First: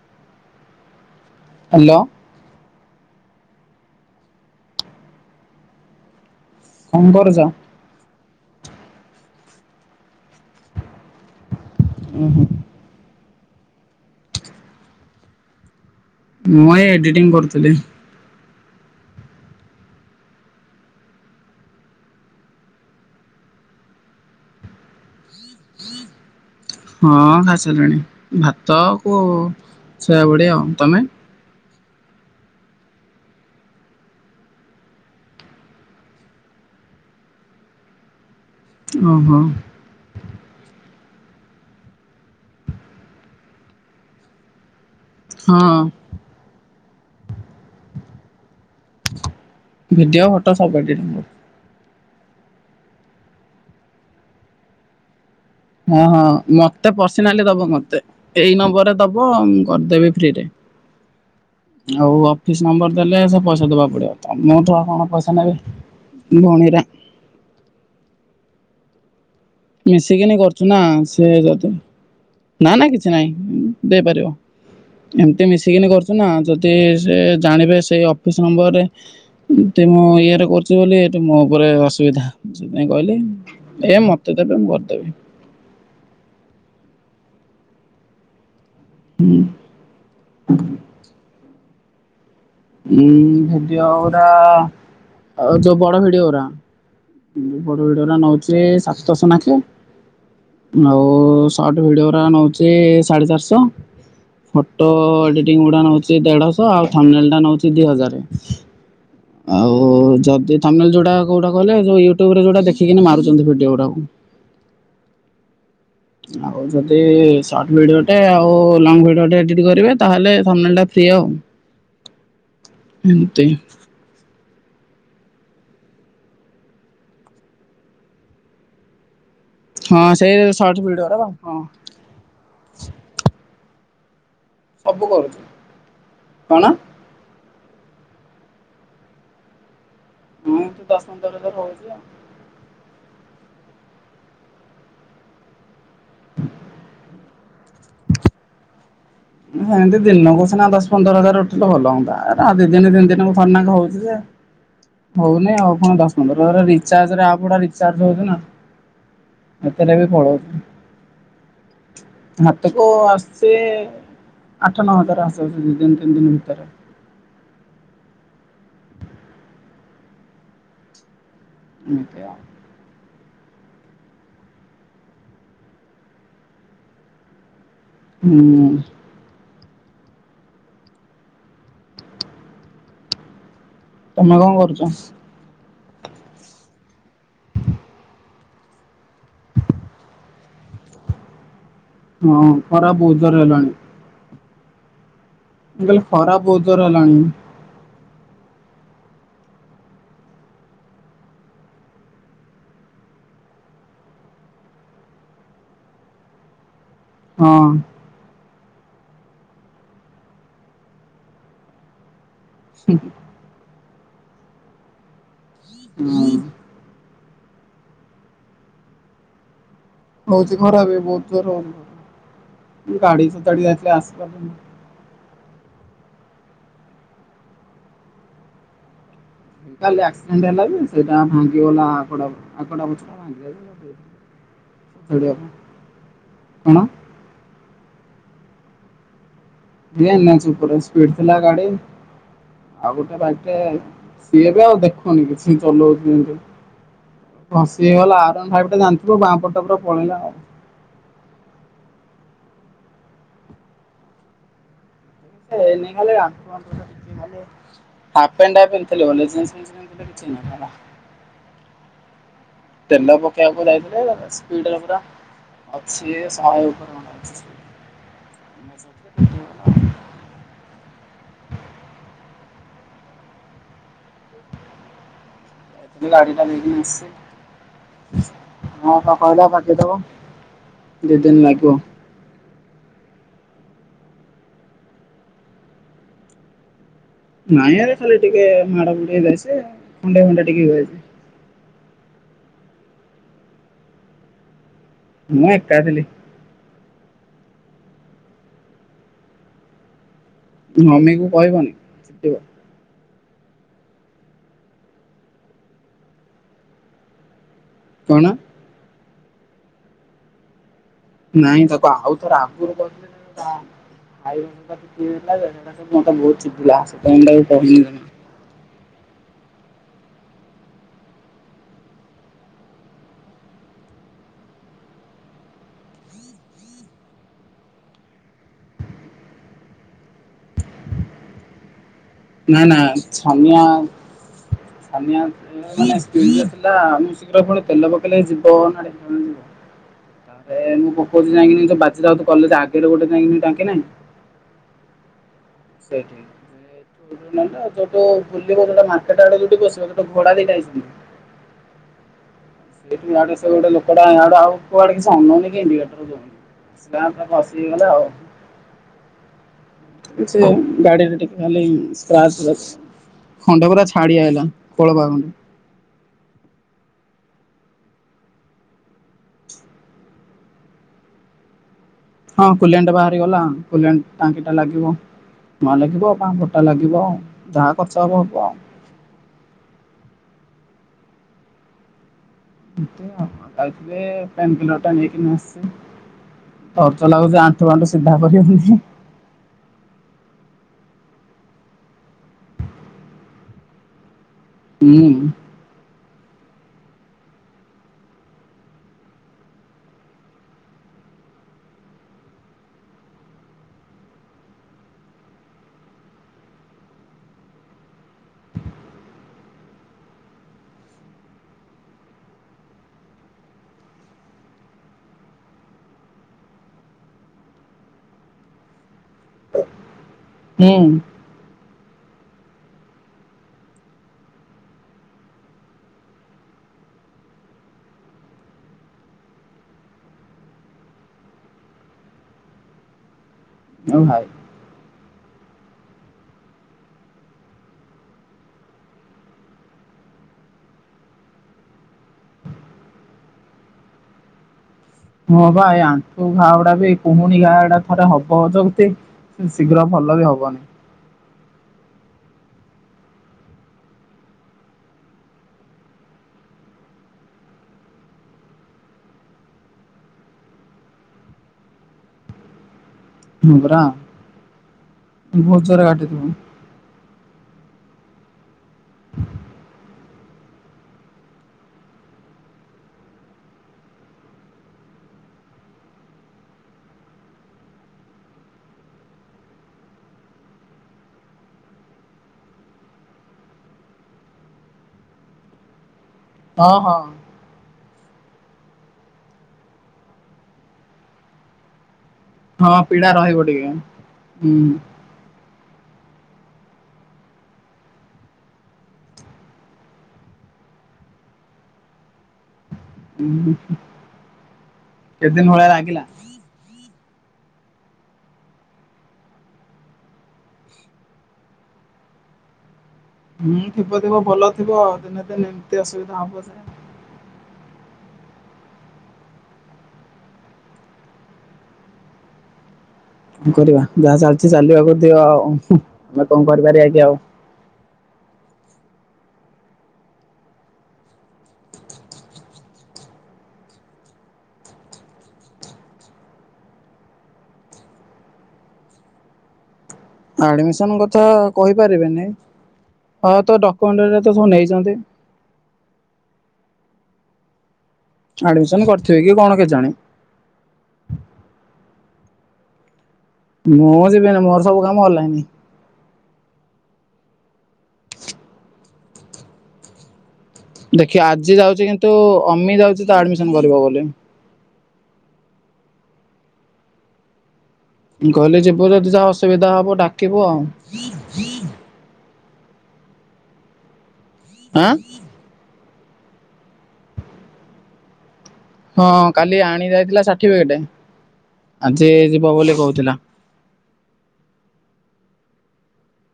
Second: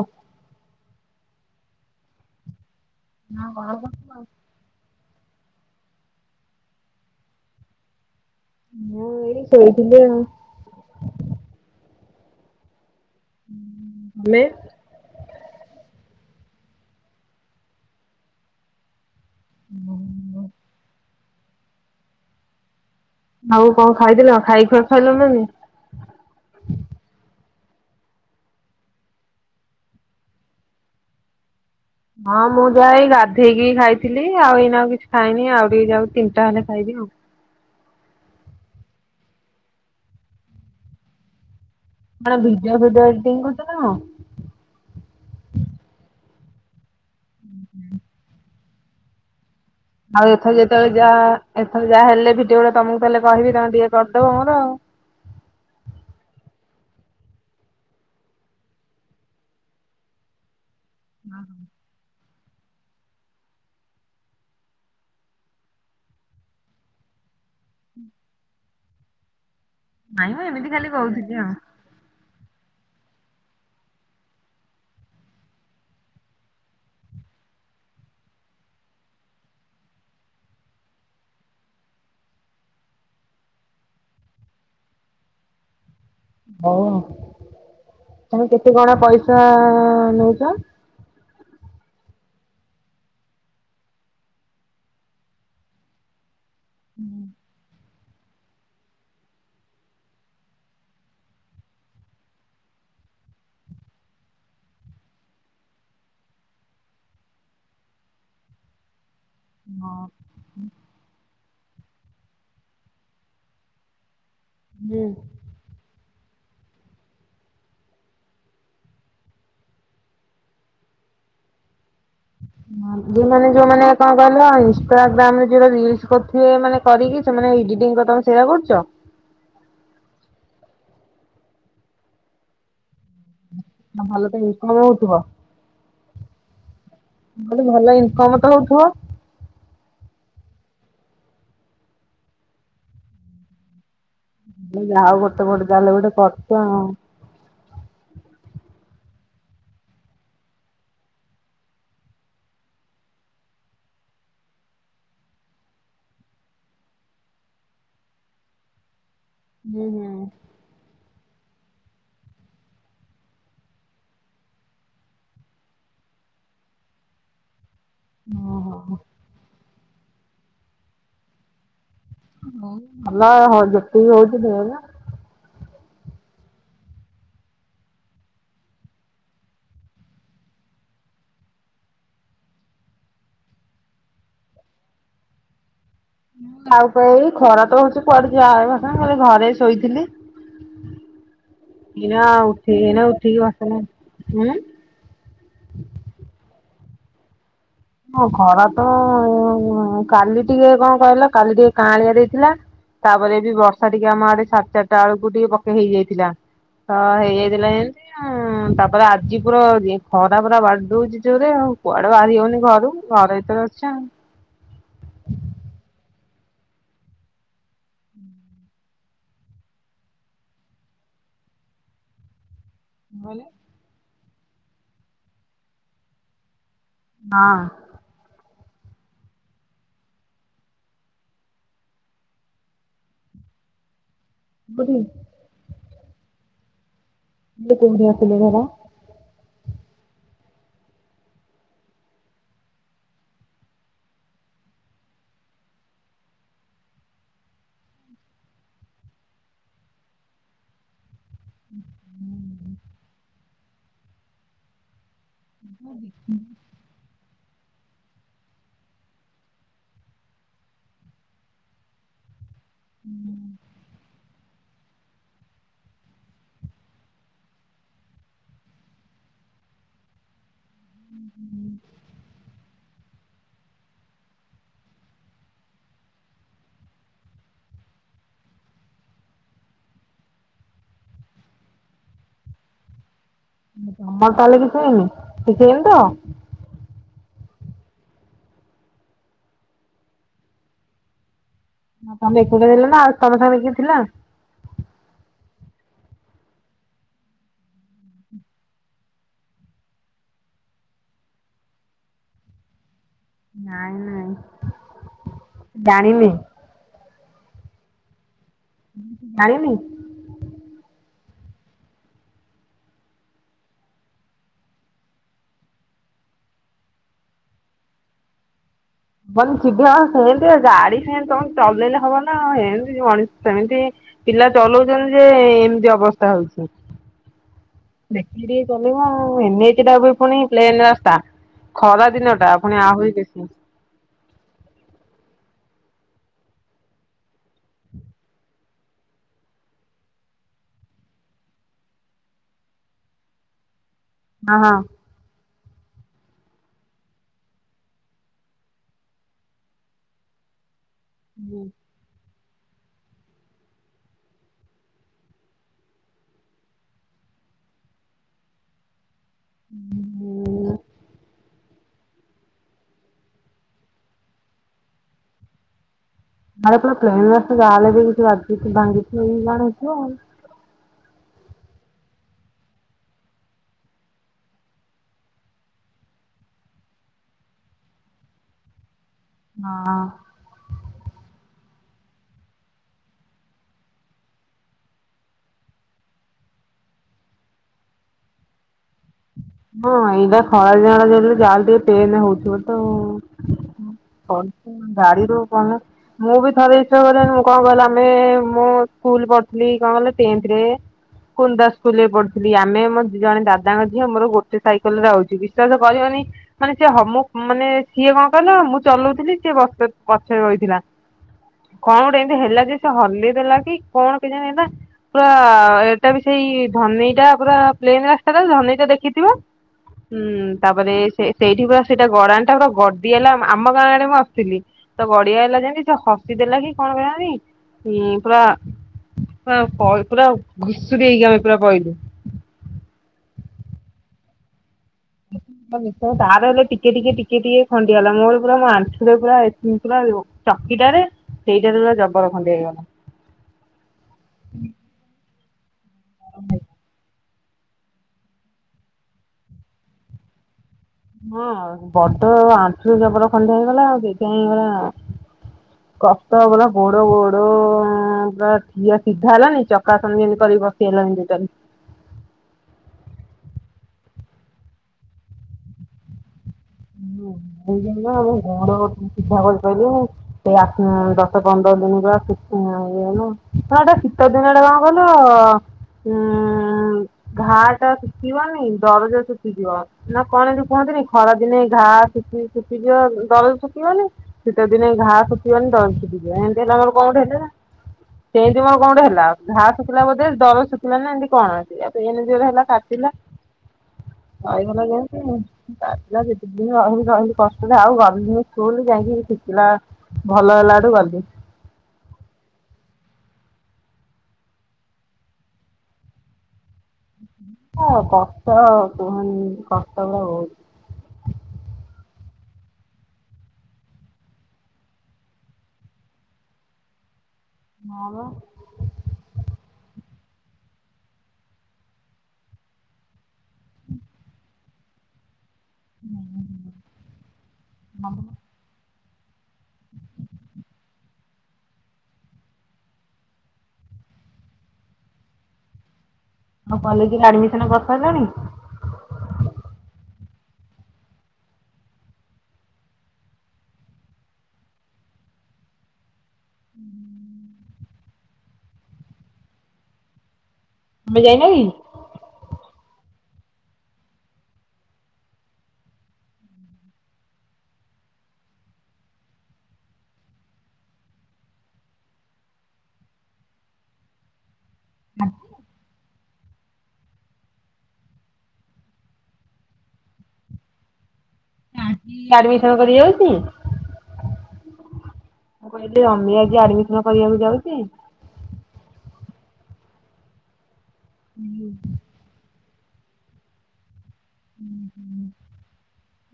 ଓ। Hello. ନା ବଡ। [unintelligible] କଣ କରୁଛ? ମୁଁ ଏଇଠି ଶୋଇଥିଲି ଆଉ। ଉଁ ହୁଁ। ମେ। ମୁଁଇ ଏଡିଟିଂ କରୁଥିଲି। ହୁଁ। ଆଉ କଣ ଖାଇଥିଲ? ଖାଇ ଖୁଆ ସାରିଲଣି ନା ନାହିଁ। ହଁ ଖାଇସାରିଲିଣି। ଭାତ କୁ ଶୋୟା ବଡି ଆଉ ତମେ? ହଁ ମୁଁ ଯାଇ ଗାଧେଇକି ଖାଇଥିଲି ଆଉ ଏଇନା ଆଉ କିଛି ଖାଇନି ଆଉ ଟିକେ ଯାଉ ତିନଟା ହେଲେ ଖାଇବି। ଇଆଓ। ଓ ହୋ। [unintelligible] ଭିଡିଓ ଫିଡ଼ିଓ ଏଡିଟିଙ୍ଗ କରୁଛ ନାଁ ହଁ। ଭିଡିଓ ଆଉ ଫଟୋ ଏଥର ସବୁ ଯେତବେଳେ ଏଡିଟିଂ ଯା କରୁ ଏ ଏଥର ଯାହା ହେଲେ ଭିଡିଓ ଗୁଡା ତମକୁ ତାହେଲେ କହିବି ତମେ ଟିକଏ କରିଦବ ମୋର ଆଉ। ହଁ ହଁ ମତେ ପର୍ସନାଲି ଦବ ମତେ ଏଇ ନମ୍ବରରେ ଦବ ମୁଁ କରିଦେବି ଫ୍ରିରେ। ହଁ ହ। ଅଫିସ୍ ନମ୍ବର ଦେଲେ ସେ ପଇସା ଦେବା ପଡ଼ିବ ତମଠୁ ଆ କଣ ପଇସା ନେବି? ମଣୀରା। ମିଶିକିନି କରୁଛୁ ନା ସେ ଯଦି ନା ନା କିଛି ନାଇଁ ଦେଇପାରିବ। ଏମତି ମିଶିକିନି କରୁଛୁ ନା ଯଦି ସେ ଜାଣିବେ ସେଇ ଅଫିସ ନମ୍ବରରେ ଉମ ସେ ମୋ ଇଏ ରେ କରୁଛି ବୋଲି ଏଇଠୁ ମୋ ଉପରେ ଅସୁବିଧା ସେଥିପାଇଁ କହିଲି ଏ ମତେ ତେ ଦେବେ ମୁଁ କରିଦେବି। ହଉ ହଁ ତମେ କେତେ କଣ ପଇସା ନଉଛ? ହଁ ଜଉ ଭିଡିଓ ଗୋରା ବଡ଼ ଭିଡିଓ ଗୋରା। ମୁଁ ବଡ଼ ଭିଡିଓରା ନଉଛି ସାତଶହ ନା କଣ। ଆଉ ସଟ୍ ଭିଡିଓଟା ନଉଛି ସାଢ଼େ ଚାରିଶହ। ଫଟୋ ଏଡିଟିଂ ଗୁଡା ନଉଛି ଦେଢଶହ ଆଉ ଥମ୍ୱନେଲ ଟା ନଉଛି ଦି ହଜାର। [inaudible] ଆଉ ଯଦି ତମେ ଯୋଉଟା କୋଉଟା କହିଲ। ଇୟୁଟ୍ୟୁବ ରେ ଯଉଟା ଦେଖିକି ମାରୁଛନ୍ତି ଭିଡିଓ ଗୁଡାକୁ। ହୁଁ। ଆଉ ଯଦି ସର୍ଟ ଭିଡିଓଟେ ଆଉ ଲଙ୍ଗ ଭିଡିଓଟେ ଏଡିଟ କରିବେ ତାହେଲେ- ଫ୍ରୀ ଆଉ। [inaudible] ହ ଏମତି ମାନେ ଯୋଉମାନୋ କଣ କହିଲ। ଇନ୍ସଟାଗ୍ରାମରେ ଯୋଉଟା ରିଲସ କରୁଥିବେ ମାନେ କରିକି ସେଟା ଏଡିଙ୍ଗ କରୁଥୀଵେ ତମେ ସେଇଟା କରୁଛ। ହଁ ସେଇ ସର୍ଟ ଭିଡିଓ ଗୁଡାକ ହଁ। ଆ ଭଲ ତ ଇନ୍ କମ ସବୁ ହଉଥିବ? କରୁଛି କଣ? ମୁଁ କହିଲି ଭଲ ଇନକମ ତ ହଉଥିବ? ହୁଁ ଦଶ ପନ୍ଦର ହଜାର ହଉଚି ଆଉ। ମୁଁ କହିଲି ଯାହଉ ଗୋଟେ ଗୋଟେ ଯାହେଲ ଗୋଟେ କରୁଚ ଆଉ। ସେମିତି ଦିନକୁ ସିନା ଦଶ ପନ୍ଦର ହଜାର ଉଠିଲେ ଭଲ ହୁଅନ୍ତା ଏରା ଦି ଦିନ ତିନି ଦିନକୁ ଥରେ ନାଖା ହଉଚି ଯେ ହଉନି ଆଉ କଣ ଦଶ ପନ୍ଦର ରିଚାର୍ଜରେ ଆଉ ଆପ୍ ଗୁଡା ରିଚାର୍ଜ ହଉଚି ନା। ହୁଁ ସେତେରେ ହୁଁ। ବି ପଳୋଉଚି। ହାତକୁ ଆସୁଚି ଆଠ ନ ହଜାର ଆସେ ଦିଦିନି ତି ଦିନ ଭିତରେ ଓହୋ ଏମିତି ଆଉ। ଭଲ ଆଉ ଯେତିକି ହୋଉଚି ଢ଼େରେ। ହୁଁ। ତମେ କଣ କରୁଚ? ଆଉ କଣ ଏ ଖରା ତ ହଉଚି କୁଆଡେ ଯଏନି ଖାଲି ଘରେ ଶୋଇଥିଲି। ଏଇନା ହଁ ଉଠି ଖରା ଏଇନା ବହୁତ ଉଠିି ଜୋର ହେଲାଣି ବାସଣ ହୁଁ? ମୁଁ କହିଲି ଖରା ବହୁତ ଜୋରେ ହେଲାଣି। ହଁ ଖରା ତ କାଲି ଟିକେ କଣ କହିଲ କାଲି ଟିକେ କାଁଳିଆ ଦେଇଥିଲା। ତାପରେ ବି ବର୍ଷା ଟିକେ ଆମ ଆଡେ ସାଢେ଼ ଚାରିଟା ବେଳକୁ ଟିକେ ପକେଇ ହେଇଯାଇଥିଲା। ହଁ ହେଇଯାଇଥିଲା [unintelligible] ହୁଁ ତାପରେ ଆଜି ପୁରା ଖରା ପୁରା ବାଡଉଛି ଯୋରେ ଆଉ କୁଆଡେ ବାହାରି ହଉନି ଘ [unintelligible] ଘର ଭିତରେ ଅଛି ଆଉ। ହୁଁ। ହଉଛି ଖରା ଏବେ ବହୁତ ଯୋର ହଉଛି ଗାଡ଼ି ହଁ ଫାଡ଼ି ଏତେ ଆସିନି। ଆସିନି। ହଁ। କାଲି ଆକ୍ସିଡେଣ୍ଟ ହେଲା ଯେ ସେଇଟା ଭାଙ୍ଗିଗଲା କଟା ପଛ [unintelligible] କୋଉଠି? କଣ? କୋଉଠି ଆକ୍ସିଡେଣ୍ଟ ହେଲା। ଏ ଏନ୍ ଏଚ ଉପର ସ୍ପିଡ ଥିଲା ଗାଡି। ଆଉ ଗୋଟେ ବାଇକ ଟେ ସିଏ ବି ଆଉ ଦେଖୁନି କିଛି ଚଲଉଛି ଯେମିତି ଭସି ହେଇଗଲା ଆର ସାଇଟ୍ ଟା ଜାଣିଥିବ ବାଁ ପଟ ଟା ପୁରା ପଳେଇଲା ଆଉ। ହୁଁ, ହୁଁ। [inaudible] ହାପ୍ ପେଣ୍ଟ ପିନ୍ଧିଥିଲି ବୋଲି [inaudible] ତେଲ ପକେଇବାକୁ ଯାଇଥିଲୁ, ସ୍ପିଡରେ ପୁରା ଅଛି ଏ [inaudible] [inaudible] ଯାଇଥିଲି ଗାଡିଟା ନେଇକି, ସେ ହଁ ତ କହିଲା ବାକିଦେବ। ଦି ଦିନ ଲାଗିବ। ତମର ତାହେଲେ କିଛି ହେଇନି, କିଛି ହେଇନି ତ? ନାଇଁ ଆରେ ଖାଲି ଟିକେ ମାଡମୁଡି ହେଇଯାଇଛି, ଖଣ୍ଡିଆଫଣ୍ଡିଆ ଟିକେ ହେଇଯାଇଛି। ମା ତମେ ଏକୁଟିଆ ଥିଲ ନା ଆଉ ତମ ସାଙ୍ଗରେ କିଏ ଥିଲା? ମୁଁ ଏକା ଥିଲି। ମମିକୁ କହିବନି ପିଟିବ। ନାଇଁ ନାଇଁ ଜାଣିନି। କଣ? ଜାଣିନି? ନାଇଁ ତାକୁ ଆଉ ଥରେ ଆଗରୁ କହିଥିଲି ଜା [unintelligible] ବହୁତ ଚିଡିଲା ସେଥିପାଇଁ ତାକୁ କହିଲିନି। ବନ୍ ସିଧା ସେମତି ଗାଡି ସେମତି ତମେ ଚଲେଇଲେ ହବ ନା ଏମତି ମଣିଷ ସେମିତି ପିଲା ଚଲଉଛନ୍ତି ଯେ ଏମିତି ଅବସ୍ଥା ହଉଛି। ଦେଖିକି ଟିକେ ଚଲେଇବ ଆଉ ଏନଏଚ୍ ଟା ବି ପୁଣି ପ୍ଲେନ ରାସ୍ତା। ଖରା ଦିନଟା ନା ନା ପୁଣି ଆହୁରି ବେଶୀ। ଛାନୀଆ ନାଇଁ ନାଇଁ ସ୍ପିଡରେ ଥିଲା ମୁଁ ଶୀଘ୍ର ପୁଣି ତେଲ ପକେଇଲେ ଯିବ ନା [unintelligible] ଥିବା। ତାପରେ ମୁଁ ପକଉଛି ଯାଇକିନି ଯୋଉ ବାଜିରାଉତ କଲେଜ ଆଗରେ ଗୋଟେ ଯାଇଙ୍କିନି ଟାଙ୍କି ନାହିଁ। ହଁ, ହଁ। ସେଇଠି ଯେ ସେଠୁ ଯୋଉ ନାହିଁତ ଛୋଟ ବୁଲିବ ଯୋଉଟା ମାର୍କେଟ ଆଡ଼ୁ ଯୋଉଠୁ ପସିବ ସେଇଠୁ ଘୋଡା ଦିଟା ହେଇଛନ୍ତି। ବୋ ସେଇଠୁ ଇଆଡୁ ଆସିବାକୁ ଗୋଟେ ଲୋକଟା ହେଠୁ ଆଉ କୁଆଡେ କିଛି ଅନାଉନି କି ଇଣ୍ଡିକେଟର ଦେଉନି। ସ୍ଲାପରେ ଘଷିହେଇଗଲା ଆଉ। [inaudible] ସେ ଗାଡିରେ ଟିକ ଖାଲି ସ୍କ୍ରାଚ ଅଛି ଖଣ୍ଡେପୁରା ଛାଡିଆଇଲା ଖୋଳପା ଖଣ୍ଡେ। ଆରେ ପୁରା ପ୍ଲେନ ରାସ୍ତା ଯାହାହେଲେ ବି କିଛି ଭାଙ୍ଗି ଭାଙ୍ଗିଥିବ କି କଣ ହେଇଥିବ। ହଁ, କୁଲ୍ୟାଣ୍ଟା ବାହାରିଗଲା, କୁଲ୍ୟାଣ୍ଟ ଟାଙ୍କିଟା ଲାଗିବ। ନୂଆ ଲାଗିବ ବା ନୋଟା ଲାଗିବ ଯାହା ଖର୍ଚ୍ଚ ହେବ ହେବ ଆଉ। ହଁ। କେତେ ଆପ୍ ଏବେ ପ୍ଲେନକ୍ଲିୟରଟା ନେଇକିନା ଆସେ। ଦରଜ ଲାଗୁଛି, ଆଣ୍ଠୁଫାଣ୍ଠୁ ସିଧା କରିହଉନି। ହଁ, ଏଇଟା ଖରା ଦିନଟା ଯେମିତି ଯାହା ହେଲେ ଟିକେ ପେନ୍ ହେଉଥିବ ତଉ। କଣ ତ ଗାଡିରୁୁ କଣ ମୁଁ ବି ଥରେ ଦିଥର ଗଲାବେଳକୁ କଣ କହିଲ ଆମେ ମୁଁ ସ୍କୁଲ ପଢୁଥିଲି କଣ କହିଲ ଟେନ୍ଥରେ। କୁନ୍ଦା ସ୍କୁଲରେ ପଢୁଥିଲି ଆମେ ଆମ ଜଣେ ଦାଦାଙ୍କ ଝିଅ ମୋର ଗୋ ସେ ସାଇକେଲରେ ଆଉଛି, ବିଶ୍ଵାସ କରିବନି ମାନେ ସେ ହମୁକ ମାନେ ସିଏ କଣ କହିଲ ମୁଁ ଚଲଉଥିଲି ସିଏ ସେ ବସତେତ୍ ପଛରେ ବଇଥିଲା। କଣ ଗୋଟେ ଏମତି ହେଲା ଯେ ସେ ହଲେଇ ଦେଲା କି କଣ କେଜାଣି ହେଲା ପୁରା ଏଇଟା ବି ସେଇ ଇ ଧନେଇଟା ପୁରା ପ୍ଲେନରାସ୍ତା ଟା ଧନେଇ ତ ଦେଖିଥିବ। ହୁଁ ହୁଁ ତାପରେ ସେ ସେଇଠି ପୁରା ସେଇଟା ଗଡାଣିଟା ପୁରା ଗଡିଆଇଲା ଆମ ଗାଁ ଆଡେ ମୁଁ ଆସୁଥିଲି, ତ ଗଡିଆ ଆଇଲା ଯେମିତି ସେ ହସି ଦେଲା କି କ ତ କେଜାଣି ହୁଁ ପୁରା ହଁ [unintelligible] ପୁରା ଘୁଷୁରି ହେଇକି ଆମେ ପୁରା ପଇଲୁ। ଓ ଭାଇ ହ [inaudible] ମମି ତ ତାର ହେଲେ ଟିକେ ଟିକେ ଟିକେ ଟିକେ ଖଣ୍ଡିଆ ହେଲା ମୋର ପୁରା ମୋ ଆଣ୍ଠୁଟା ପୁରା ଏ ପୁରା ଚା ସେଇଟାରେ ସେଇଟାରେ ପା ଜବର ଖଣ୍ଡିଆ ହେଇଗଲା। ହଁ ବା ଏଇ ଆଣ୍ଠୁ ଘାଉଡ଼ା ବି କହୁ ପୁଣି ଘା ଆଡ଼ା ଥରେ ହବ ଯାଉତି ଶୀଘ୍ର ଭଲ ବି ହବନି। ହଁ ବଡ ଆଣ୍ଠୁ ଜବର ଖଣ୍ଡିଆ ହେଇଗଲା ଆଉ ସେଇଥିପାଇଁ [unintelligible] କଟକ ଗଲା ଗୋଡ ଗୋଡ ପୁରା ଠିଆ ସିଧା ହେଲାନି ଚକାଆସନଏମିତି କରି ଏଇ ବସିହେଲାନି ଟୋଟାଲେ। ହୁଁ ପରା [unintelligible] [unintelligible] [unintelligible] ଗୋଡ଼ ସିଧା କରିପାଇଲିନି ସେଇ ଆ ଦଶ ପନ୍ଦର ଦିନ ର [unintelligible] [unintelligible] ହଁ ଏଟା ଶୀତ ଦିନଟା କଣ କଇଲ ଉଁ-ଉଁ- ଉଁ ଘାଆଟା ଶୁଖିବାନି ଦରଜା ଶୁଖିଯିବ ନା କଣ ଏମିତି କୁହ ନ୍ତି ଖରା ଦିନେ ଘା ସୁକି ସୁକି ଶୁକିଯିବ ଦରଜ ଶୁକିବନି ଶୀତ ଦିନେ ଘା ଶୁକିବନି ଦରଜ ସୁକି ଏମିତି ହଁ ହେଲା ମୋର କଁ ହଁ। ଗୋଟେ ହେଲା। ସେଇମିତି ମୋର କଣ ଗୋଟେ ହେଲା ଘା ଶୁକିଲା ବୋଧେ ଦରଜ ଶୁକିଲାନି ଏମିତି କଣ [unintelligible] ନିଜର ହେଲା ହଁ ପୀଡା କାଟିଲା ରହିବ ଟିକେ ହୁଁ [unintelligible] କିଛି ଦିନ ରହିଲି ରହିଲି କଷ୍ଟ ରେ ଆଉ ଗଲିନି ସ୍କୁଲ ଯାଇକି ଶୁକିଲା। ଭଲ ହେଲାଠୁ ଗଲି। ଉଁ ହୁଁ କେତେ ଦିନ ଭଳିଆ ଲାଗିଲା? ହ କଷ୍ଟ କୁହନି କଷ୍ଟ ଲୋ। ହୁଁ ଥିବ ଥିବ ଭଲ ଥିବ ଦିନେ ଦିନେ ଏମିତି ଅସୁବିଧା ହବ ଯେ ହଁ ପା। କଣ କରିବା ଯାହା ଚାଲିଚି ଚାଲିବାକୁ ଦିଅ ଆଉ ଆମେ କଣ କରିପାରିବା କି ଆଉ। ମମି। ଆଉ କଲେଜରେ ଆଡିମିସନ କରିସାରିଲଣି? ଆଡମିସନ କଥା କହିପାରିବିନି। ହଁ ତ ଡକୁମେଣ୍ଟ ରା ତ ସବୁ ନେଇଚନ୍ତି। ହୁଁ। ଆଡିମିସନ କରିଥିବେ କି କଣ କେଜାଣି? ତମେ ଯାଇନ କି? ମୁଁ ଯିବିନି ମୋର ସବୁ କାମ ଅନଲାଇନ୍। ଦେଖିଆ ଆଜି ଯାଉଚି କିନ୍ତୁ ଅମି ଯାଉଚି ତ ଆଡମିସନ କରିବ ବୋଲି। ହଁ। ଗଲେ ଯିବୁ ଯଦି ଯାହା ଅସୁବିଧା ହବ ଡାକିବୁ ଆଉ। [unintelligible] ଆଡମିସନ କରି ଯାଉଚି? ଆଁ। କହିଲି ଅମି ଆଜି ଆଡମିସନ କରିବାକୁ ଯାଉଚି? ହଁ କାଲି ଆଣି ଯାଇଥିଲା ସାଠିଫିକେଟ ଆଜି ଯିବ ବୋଲି କହୁଥିଲା। ହୁଁ ହୁଁ।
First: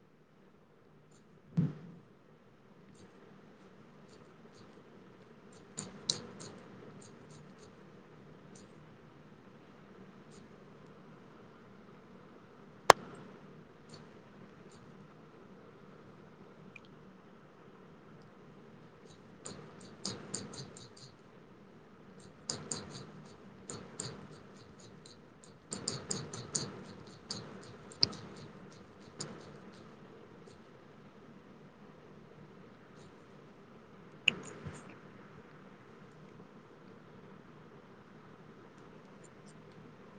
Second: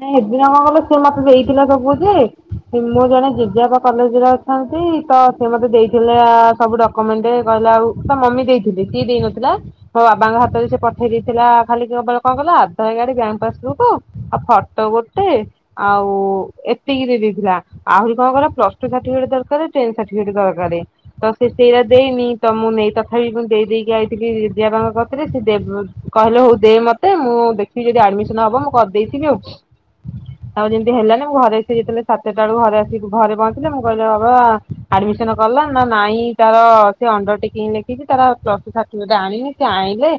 ନାଇ ସେଦିନ କଣ କଲେ ସେ ମତେ ଦେଇଥିଲା ସବୁ ଯେ ମୋର ଜଣେ ଜେଜେ ବାପା କଲେଜରେ ଅଛ ନ୍ତି ତ ସେ ମତେ ଦେଇଥିଲେ ଆ ସବୁ ଡକୁମେଣ୍ଟ କହିଲା ଆଉ ତା ମମି ଦେଇଥିଲେ ସିଏ ଦେଇ ନଥିଲା। ମୋ ବାବାଙ୍କ ହାତରେ ସିଏ ପଠେଇ ଦେଇଥିଲା ଖାଲିକେବଳ କଣ କଇଲ ଆ ଧାରକାର୍ଡ ବ୍ୟାଙ୍କ ପାସବୁକ୍ ଆଉ ଫଟୋ ଗୋଟେ ଆଉ ଏତିକି ଦେଇ ଦେଇଥିଲା। ଆହୁରି କଣ କଇଲ ପ୍ଲସ ଟୁ ସାର୍ଟିଫିକେଟ ଦରକାର ଟେନ୍ ସାର୍ଟିଫିକେଟ ଦରକାର ତ ସେଇରା ଦେଇନି ତ ମୁଁ ନେଇ ତଥାପି ମୁଁ ଦେଇ ଦେଇକି ଆଇଥିଲି ଦିଦିବାପାଙ୍କ କତିରେ ସିଏ ଦେ କହିଲେ ହଉ ଦେ ମତେ ମୁଁ ଦେଖେ ସିଏ ଯଦି ଆଡମିସନ ହବ ମୁଁ କରିଦେଇଥିବି ଆଉ। ଆଉ ଯେମିତି ହେଲାନି ମୁଁ ଘରେ ଆସି ଯେତେବେଳେ ସାତଟା ବେଳକୁ ଘରେ ଆସିକି ଘରେ ପହଞ୍ଚିଲି ମୁଁ କହିଲି ବାବା ଆଡ ମିଶନ ଆଡ଼ମିଶନ କଲ ନା ନାଇଁ ତାର ସେ ଅଣ୍ଡର ଟେକିଂ ଲେଖିକି ତାର ପ୍ଲସ ଟୁ ସାର୍ଟିଫିକେଟ ଆଣିନି ସେ ଆଣିଲେ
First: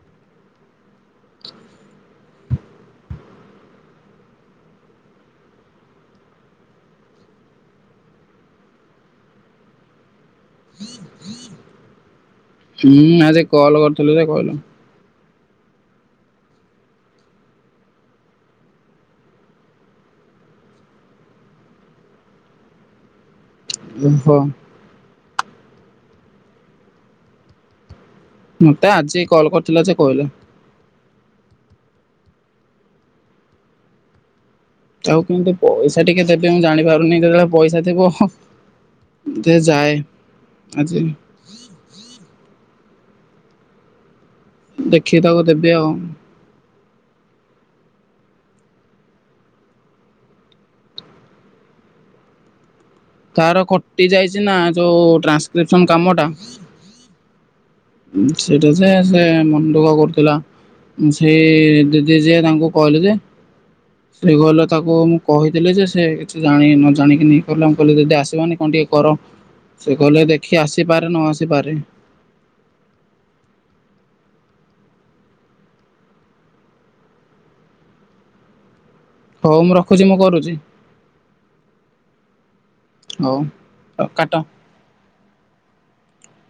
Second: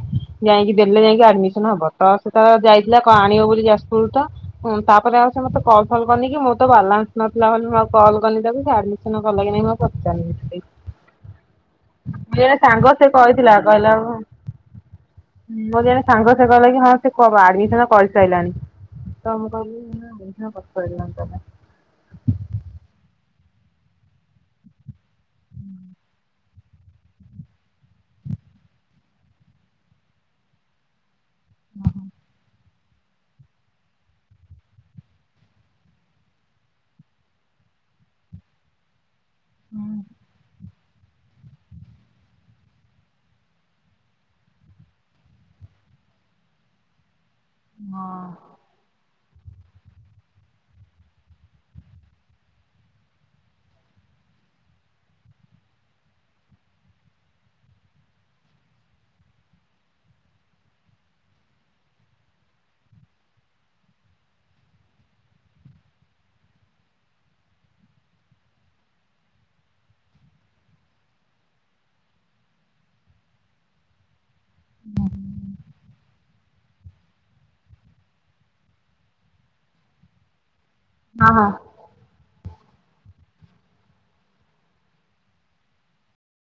ଯାଇକି ଦେଲେ ଯାଇକି ଆଡମିସନ ହବ ତ ତାର ଯାଇଥିଲା କଣ ଆଣିବ ବୋଲି ଯାଜପୁର ତ ତାପରେ ଆଉ ମତେ କଲ ଫଲ୍ କରିନିକି ମୁଁ ତ ବାଲାନ୍ସ ନ ନଥି ବୋଲି ମୁ ଆଉ କଲ କଲିନି ତାକୁ ଆଡମିସନ କଲା କି ନାଇଁ ମୁଁ ପଚାରିନି ତା ହେ ସାଙ୍ଗ ହୁଁ ସେ ଆଜି କହିଥିଲା କଲ୍ କହିଲା କରିଥିଲୁ ମୁଁ ଯେ କହିଲା ମୋରି ଜଣେ ସାଙ୍ଗ ସେବା ଲାଗି ହଁ। ସେ କରୁ ଆଡମିନ କରିସାରିଲାଣି ତ ମୁଁ କହିଲି [unintelligible] [unintelligible] ଡିମ୍ଫ ମତେ ଆଜି କଲ କରିଥିଲା ଯେ କହିଲା। ଓ ହୋ। ଆଉ କିନ୍ତୁ ପଇସା ଟିକେ ଦେବେ ମୁଁ ଜାଣି ପାରୁନି ଯେତେବେଳେ ପଇସା ଥିବ ହଁ। ଯେ ଯାଏ ଆଜି। ଦେଖି ତାକୁ ଦେବି ଆଉ। ହଁ। ତାର କଟି ଯାଇଛି ନା ଯୋଉ ଟ୍ରାନ୍ସକ୍ରିପସନ କାମ ଟା। ସେଇଟା ସେ ସେ ମନ ଦୁଃଖ କରୁଥିଲା। ସେ ଦିଦି ଯିଏ ତାଙ୍କୁ କହିଲେ ଯେ ସେ କହିକ ତାକୁ ମୁଁ କହିଥିଲି ଯେ ସେ କିଛି ଜାଣି ନ ଜାଣିକି କହିଲା ମ କହିଲି ଦିଦି ଆସିବନି ଟିକେ କର ସେ କହଲେ ଦେଖି ଆସିପାରେ ନ ଆସିପାରେ। ହଁ। ହଉ ମୁଁ ରଖୁଛି ମୁଁ କରୁଛି। ହଁ ହଁ। ହଉ କାଟ